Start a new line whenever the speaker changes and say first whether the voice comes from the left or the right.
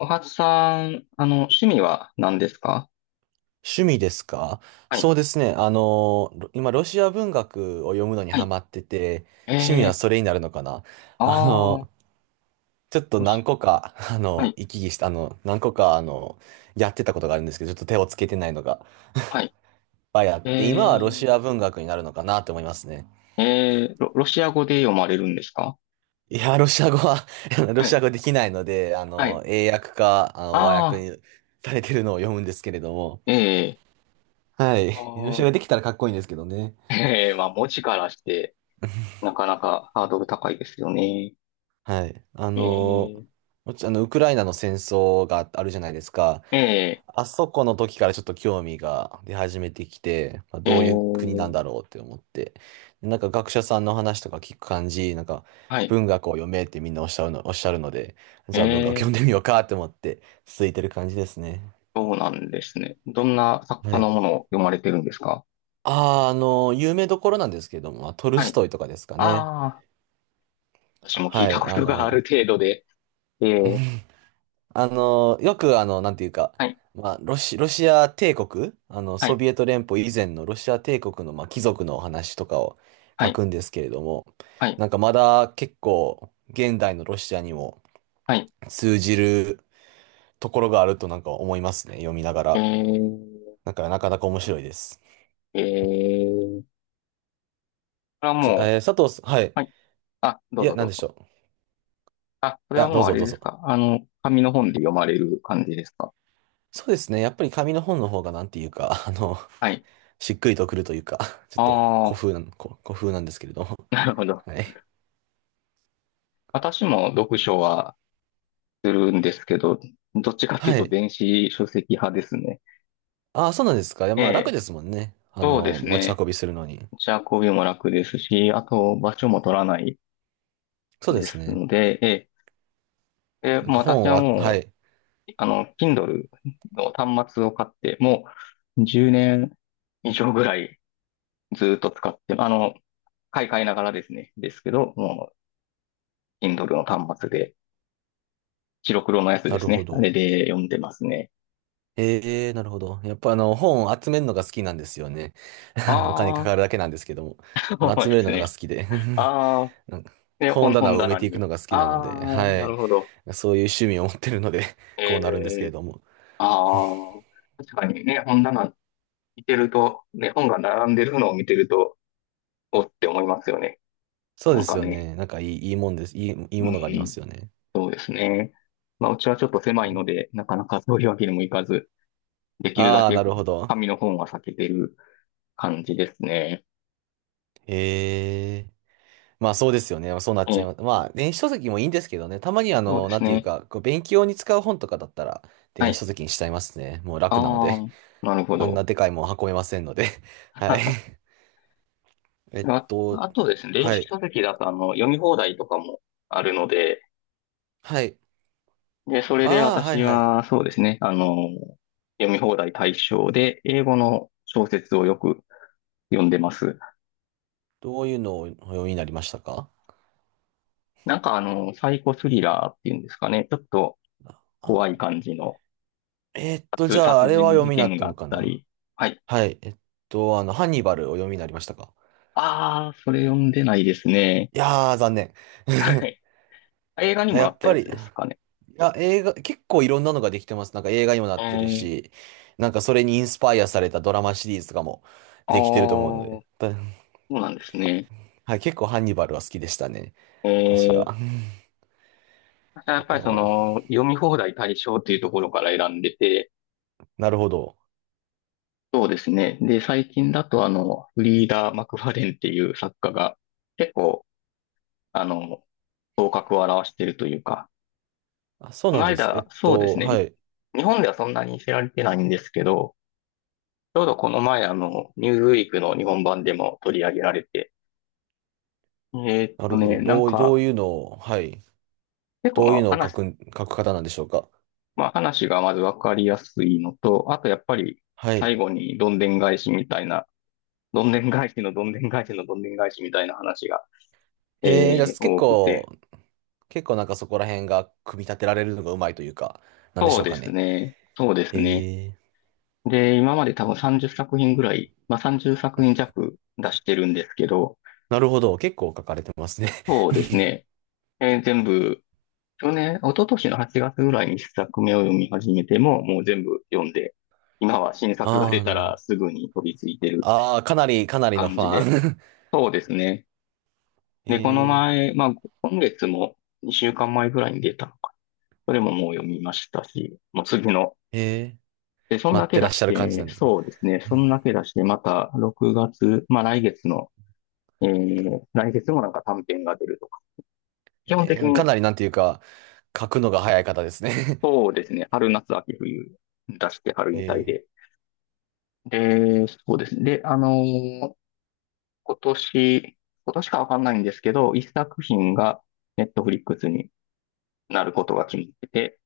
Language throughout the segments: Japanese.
left: おはつさん、趣味は何ですか？
right: 趣味ですか？
left: はい、
right: そうですね。今、ロシア文学を読むのに
left: は
right: ハ
left: い。
right: マってて、趣味は
left: えー、
right: それになるのかな。
left: あ
right: あ
left: ー、
right: の、ちょっと
left: ロシ、
right: 何個か、
left: はい、
right: 行き来した、何個か、やってたことがあるんですけど、ちょっと手をつけてないのが、い
left: はい。
right: っぱいあって、今はロ
left: え
right: シア文学になるのかなと思いますね。
left: ロシア語で読まれるんですか？
right: いや、ロシア語は ロ
left: は
right: シ
left: い、
right: ア語できないので、
left: はい。
right: 英訳か、和訳
left: あ
right: にされてるのを読むんですけれども、
left: ー、え
right: は
left: ー、
right: い。ロシ
left: あ
right: ア
left: ー
right: 語できたらかっこいいんですけどね。
left: まあ、文字からして、なかなかハードル高いですよね。
right: はい。
left: えー、
right: もちあの、ウクライナの戦争があるじゃないですか。
left: え
right: あそこの時からちょっと興味が出始めてきて、まあ、
left: ー、え
right: どういう国なん
left: ー、
right: だろうって思って。でなんか学者さんの話とか聞く感じ、なんか
left: はい、
right: 文学を読めってみんなおっしゃるの、おっしゃるので、
left: え
right: じゃあ文学読んで
left: ー、
right: みようかって思って続いてる感じですね。
left: そうなんですね。どんな作
right: は
left: 家の
right: い。
left: ものを読まれてるんですか？
right: あー、有名どころなんですけども、まあトル
left: は
right: ス
left: い。
right: トイとかですかね。
left: ああ、私も聞い
right: は
left: た
right: い。
left: ことがある程度で、えー、
right: よくなんていうか、
left: はい、
right: まあ、ロシア帝国、
left: は
right: ソ
left: い、
right: ビエト連邦以前のロシア帝国の、まあ、貴族のお話とかを
left: は
right: 書
left: い、
right: くんですけれども、
left: はい、
right: なんかまだ結構現代のロシアにも
left: はい。
right: 通じるところがあるとなんか思いますね、読みなが
left: え
right: ら。
left: ー、
right: だからなかなか面白いです。
left: これは
right: ち
left: も
right: えー佐藤さん、はい。
left: う、はい。あ、ど
right: い
left: う
right: や、
left: ぞ
right: な
left: ど
right: んで
left: う
right: し
left: ぞ。
right: ょう。い
left: あ、これは
right: や、ど
left: も
right: う
left: うあ
right: ぞ
left: れ
right: どう
left: です
right: ぞ。
left: か。紙の本で読まれる感じですか。
right: そうですね、やっぱり紙の本の方がなんていうか、
left: はい。
right: しっくりとくるというか、ちょっと
left: ああ、
right: 古風なんですけれども。
left: なるほど。
right: はい。
left: 私も読書はするんですけど、どっちかっていう
right: は
left: と
right: い。
left: 電子書籍派ですね。
right: ああ、そうなんですか。いや、
left: え
right: まあ楽
left: え、
right: ですもんね。
left: そうです
right: 持ち
left: ね。
right: 運びするのに。
left: 持ち運びも楽ですし、あと場所も取らない
right: そうで
left: で
right: す
left: す
right: ね。
left: ので、ええ、で、
right: なん
left: もう
right: か
left: 私
right: 本を
left: は
right: あ、は
left: も
right: い。
left: Kindle の端末を買って、もう10年以上ぐらいずっと使って、買い替えながらですね、ですけど、もう Kindle の端末で、白黒のやつで
right: なる
left: す
right: ほ
left: ね。あれ
right: ど。
left: で読んでますね。
right: ええ、なるほど。やっぱ本を集めるのが好きなんですよね。お金か
left: あ
right: かるだけなんですけど
left: あ、
right: も。
left: そう
right: 集
left: で
right: める
left: す
right: のが
left: ね。
right: 好きで。
left: ああ、
right: なんか
left: ね、
right: 本棚
left: 本
right: を埋め
left: 棚
right: ていく
left: に。
right: のが好きな
left: あ
right: ので、
left: あ、
right: は
left: な
right: い。
left: るほど。
right: そういう趣味を持ってるので、
left: え
right: こうなるんですけれ
left: え、
right: ども。
left: ああ、確かにね、本棚見てると、ね、本が並んでるのを見てると、おって思いますよね。
right: そう
left: な
right: で
left: ん
right: す
left: か
right: よ
left: ね。
right: ね。いいもんです。いい
left: う
right: ものがありま
left: ん。
right: すよね。
left: そうですね。まあ、うちはちょっと狭いので、なかなかそういうわけにもいかず、できるだ
right: ああ、
left: け
right: なるほど。
left: 紙の本は避けてる感じですね。
right: ええ。まあそうですよね。まあそうなっ
left: え
right: ちゃい
left: え、
right: ます。まあ電子書籍もいいんですけどね。たまに
left: そうで
right: な
left: す
right: んていう
left: ね。
right: か、こう勉強に使う本とかだったら
left: は
right: 電子
left: い。
right: 書籍にしちゃいますね。もう楽なの
left: あ
right: で。
left: あ、なる ほ
right: あんな
left: ど。
right: でかいもん運べませんので。はい。えっ
left: あ、
right: と、
left: あとですね、電
right: は
left: 子
right: い。
left: 書籍だと、読み放題とかもあるので、
right: はい。
left: で、それで
right: ああ、はい
left: 私
right: はい。
left: は、そうですね、読み放題対象で、英語の小説をよく読んでます。
right: どういうのをお読みになりましたか？
left: なんか、サイコスリラーっていうんですかね、ちょっと怖い
right: あ、
left: 感じの、
right: じ
left: 殺殺
right: ゃああれは
left: 人
right: 読
left: 事
right: みになっ
left: 件
right: た
left: があ
right: の
left: っ
right: か
left: た
right: な？
left: り。はい。
right: はい。ハンニバルを読みになりましたか？
left: ああ、それ読んでないですね。
right: いやー、残念。
left: はい。映画 にも
right: や
left: な
right: っ
left: った
right: ぱ
left: や
right: り。
left: つですか
right: い
left: ね。
right: や、映画、結構いろんなのができてます。なんか映画にもな
left: え
right: ってる
left: ー、
right: し、なんかそれにインスパイアされたドラマシリーズとかも
left: ああ、
right: できてると思うの
left: そ
right: で、だ
left: うなんですね。
right: はい、結構ハンニバルは好きでしたね。
left: え
right: 私は。
left: ー、
right: あ
left: やっぱりそ
right: の、
left: の、読み放題対象っていうところから選んでて、
right: なるほど。
left: そうですね。で、最近だとフリーダ・マクファレンっていう作家が、結構、あの、頭角を現してるというか、
right: あ、そう
left: こ
right: な
left: の
right: んです。
left: 間、そうです
right: は
left: ね。
right: い。
left: 日本ではそんなに知られてないんですけど、ちょうどこの前、ニューズウィークの日本版でも取り上げられて、
right: なるほど。
left: なん
right: どう、どう
left: か、
right: いうのを、はい。
left: 結構
right: ど
left: ま
right: ういう
left: あ
right: のを書
left: 話、
right: く、書く方なんでしょうか。
left: まあ話がまずわかりやすいのと、あとやっぱり
right: は
left: 最
right: い。
left: 後にどんでん返しみたいな、どんでん返しのどんでん返しのどんでん返しみたいな話が、
right: へえ、じゃあ結
left: 多くて、
right: 構、結構なんかそこら辺が組み立てられるのがうまいというか、なんでし
left: そう
right: ょう
left: で
right: か
left: す
right: ね。
left: ね、そうですね。
right: へえ。
left: で、今まで多分30作品ぐらい、まあ30作品弱出してるんですけど、
right: なるほど。結構書かれてますね。
left: そうですね、全部去年、一昨年の8月ぐらいに一作目を読み始めても、もう全部読んで、今は新作が
right: あ
left: 出
right: あ、
left: た
right: なるほ
left: ら
right: ど。
left: すぐに飛びついてる
right: ああ、かなり、かなりの
left: 感
right: フ
left: じです。
right: ァン。
left: そうですね。で、この
right: えー、
left: 前、まあ、今月も2週間前ぐらいに出たのか。それももう読みましたし、もう次の。
right: えー、
left: で、そん
right: 待
left: だ
right: っ
left: け
right: てらっ
left: 出
right: し
left: し
right: ゃる感じな
left: て、
right: んですね。
left: そうですね。そんだけ出して、また6月、まあ来月の、来月もなんか短編が出るとか。基本
right: え
left: 的
right: ー、
left: に、
right: かなりなんていうか、書くのが早い方ですね。
left: そうですね。春、夏、秋、冬出して、春 に対
right: え
left: でで、そうですね。で、ー今年、今年かわかんないんですけど、一作品がネットフリックスになることが決まってて、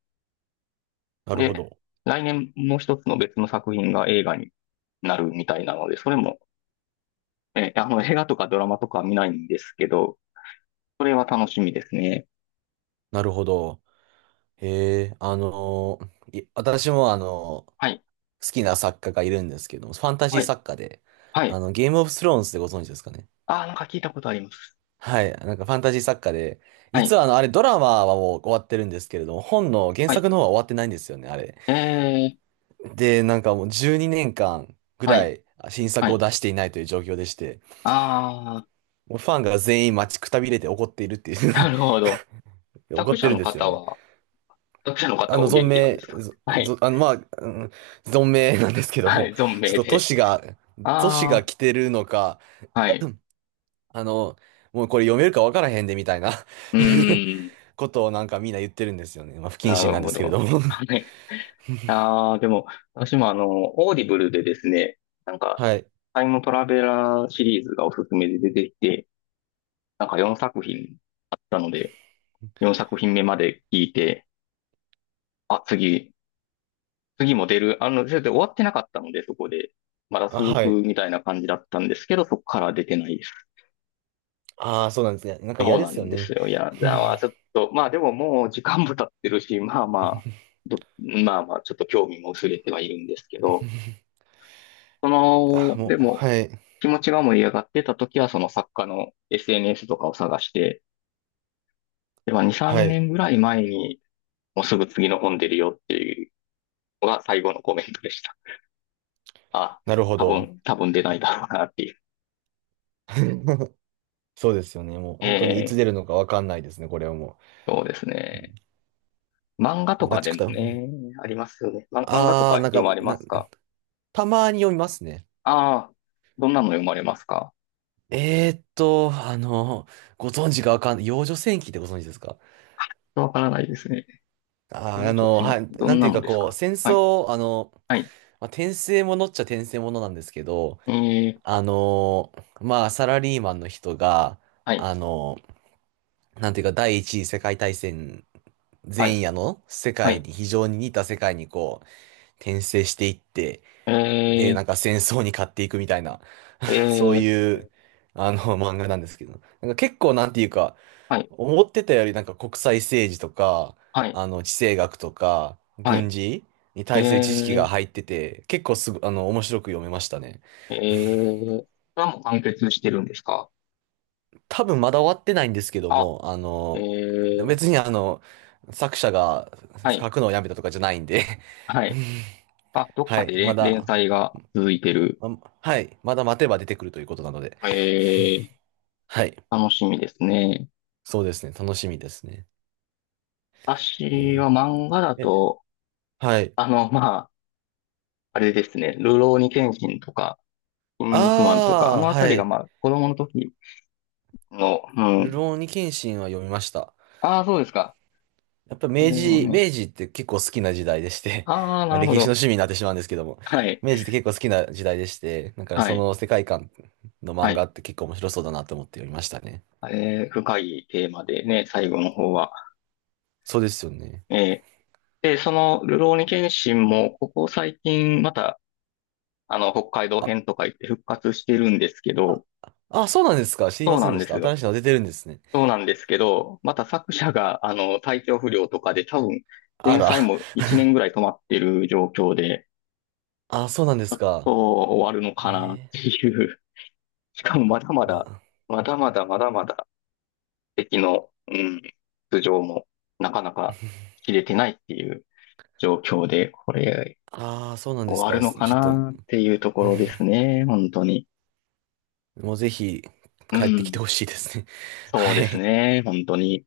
right: ー、なるほ
left: で、
right: ど。
left: 来年もう一つの別の作品が映画になるみたいなので、それも、映画とかドラマとかは見ないんですけど、それは楽しみですね。
right: なるほど。えー、私も
left: はい、
right: 好きな作家がいるんですけども、ファンタジー
left: はい、
right: 作家で、
left: はい。
right: ゲームオブスローンズでご存知ですかね。
left: ああ、なんか聞いたことあります。
right: はい、なんかファンタジー作家で、
left: は
right: 実
left: い、
right: はあれドラマはもう終わってるんですけれども、本の原
left: はい。
right: 作の方は終わってないんですよね、あれ。
left: えー、
right: で、なんかもう12年間ぐ
left: は
right: ら
left: い、
right: い新
left: は
right: 作を
left: い。
right: 出していないという状況でして、
left: あ
right: もうファンが全員待ちくたびれて怒っているってい
left: あ、
right: う
left: なるほど。
right: 怒
left: 作
right: って
left: 者
right: るん
left: の
right: ですよ
left: 方
right: ね。
left: は、作者の方はお
right: 存
left: 元気なんで
right: 命、
left: すか？
right: ぞ
left: は
right: ぞ
left: い。
right: あの、まあ、うん、存命なんです けど
left: はい、
right: も、
left: 存
right: ちょっ
left: 命
right: と
left: で。
right: 年が
left: あ
right: 来てるのか、
left: あ、はい。
right: あの、もうこれ読めるかわからへんでみたいな
left: うーん、
right: ことをなんかみんな言ってるんですよね。まあ、不謹
left: な
right: 慎
left: る
right: なんで
left: ほ
right: すけれど
left: ど。
right: も
left: はい。ああ、でも、私もオーディブルでですね、なん か、
right: はい。
left: タイムトラベラーシリーズがおすすめで出てきて、なんか4作品あったので、4作品目まで聞いて、あ、次も出る。それで終わってなかったので、そこで。まだ
right: あ、
left: 続
right: は
left: く
right: い。
left: みたいな感じだったんですけど、そこから出てないです。
right: ああ、そうなんですね。なんか
left: そ
right: 嫌
left: う
right: で
left: な
right: すよ
left: んです
right: ね。
left: よ。いや、じゃあ、ちょっと、まあでももう時間も経ってるし、まあまあ、まあまあ、ちょっと興味も薄れてはいるんですけど、そ
right: あ
left: の、
right: も
left: で
right: う、
left: も、
right: はい。
left: 気持ちが盛り上がってた時は、その作家の SNS とかを探して、で、まあ2、
right: は
left: 3
right: い。
left: 年ぐらい前に、もうすぐ次の本出るよっていうのが最後のコメントでした。あ、
right: なるほど。
left: 多分出ないだろうなっていう。
right: そうですよね。もう本当にいつ
left: え
right: 出るのかわかんないですね、これはも
left: そうですね。漫画
right: う。お
left: とか
right: 待ち
left: で
right: く
left: も
right: た。
left: ね、ありますよね。漫画とか
right: あー、
left: 読まれますか？
right: たまに読みますね。
left: ああ、どんなの読まれますか？
right: えーっと、あの、ご存知かわかんない。幼女戦記ってご存知ですか？
left: わからないですね。
right: あー、
left: 甲状
right: は
left: 腺、
right: い、
left: ど
right: なん
left: ん
right: て
left: な
right: いう
left: の
right: か
left: です
right: こう、
left: か？
right: 戦
left: はい、
right: 争、
left: はい、
right: まあ、転生ものっちゃ転生ものなんですけど、
left: えー、
right: あの、まあ、サラリーマンの人が、
left: はい、
right: あの、なんていうか、第一次世界大戦
left: はい、
right: 前夜の世
left: は
right: 界
left: い、
right: に、非常に似た世界にこう、転生していって、で、
left: え
right: なんか戦争に勝っていくみたいな、
left: ー、え
right: そう
left: ー、
right: いう、漫画なんですけど、なんか結構なんていうか、
left: はい、
right: 思ってたよりなんか国際政治とか、
left: はい、
right: 地政学とか、
left: は
right: 軍
left: い、
right: 事に対する知識が
left: えー、
right: 入ってて、結構すぐ、面白く読めましたね。
left: これはもう完結してるんですか？
right: 多分まだ終わってないんですけど
left: あ、
right: も、
left: えー、
right: 別に作者が
left: はい、
right: 書くのをやめたとかじゃないんで
left: はい。あ、ど っ
right: は
left: か
right: い、
left: で
right: ま
left: 連連
right: だ
left: 載が続いてる。
right: ま、はい。まだ待てば出てくるということなので。
left: え
right: はい。
left: 楽しみですね。
right: そうですね。楽しみですね。
left: 私
right: え
left: は漫画だ
right: ーえ、
left: と、
right: はい。
left: まあ、あれですね、流浪に剣心とか、肉マンとか、あ
right: ああ、
left: のあた
right: は
left: りが
right: い。
left: まあ子供の時の、う
right: る
left: ん。
right: ろうに剣心は読みました。
left: ああ、そうですか。
right: やっぱ
left: こ
right: 明
left: れも
right: 治、
left: ね。
right: 明治って結構好きな時代でして
left: ああ、
right: ま
left: な
right: あ
left: るほ
right: 歴史の
left: ど。
right: 趣味になってしまうんですけども、
left: はい。
right: 明治って結構好きな時代でして、だから
left: は
right: そ
left: い。
right: の世界観の
left: は
right: 漫
left: い。
right: 画って結構面白そうだなと思って読みましたね。
left: 深いテーマでね、最後の方は。
right: そうですよね。
left: えー、で、その、るろうに剣心も、ここ最近、また、北海道
right: あ、
left: 編とか言って復活してるんですけど、
right: あ、そうなんですか。知り
left: そ
right: ま
left: う
right: せ
left: な
right: ん
left: ん
right: で
left: で
right: した。
left: す
right: 新
left: よ。
right: しいの出てるんですね。
left: そうなんですけど、また作者が、体調不良とかで多分、
right: あ
left: 連
right: ら。
left: 載も1年ぐ らい止まってる状況で、
right: あ、そうなんです
left: そ
right: か。
left: う終わるのかなっ
right: ええ
left: ていうしかもまだま
right: ま
left: だ、
right: あ、
left: まだまだまだまだ敵の、うん、頭上もなかなか切れてないっていう状況で、これ
right: ああ、そうなんで
left: 終
right: す
left: わる
right: か。
left: の
right: ちょ
left: か
right: っと、
left: なっていうと こ
right: うん
left: ろですね、本当に。
right: もうぜひ
left: う
right: 帰ってきて
left: ん、
right: ほしいですね。
left: そう
right: は
left: です
right: い。
left: ね、本当に。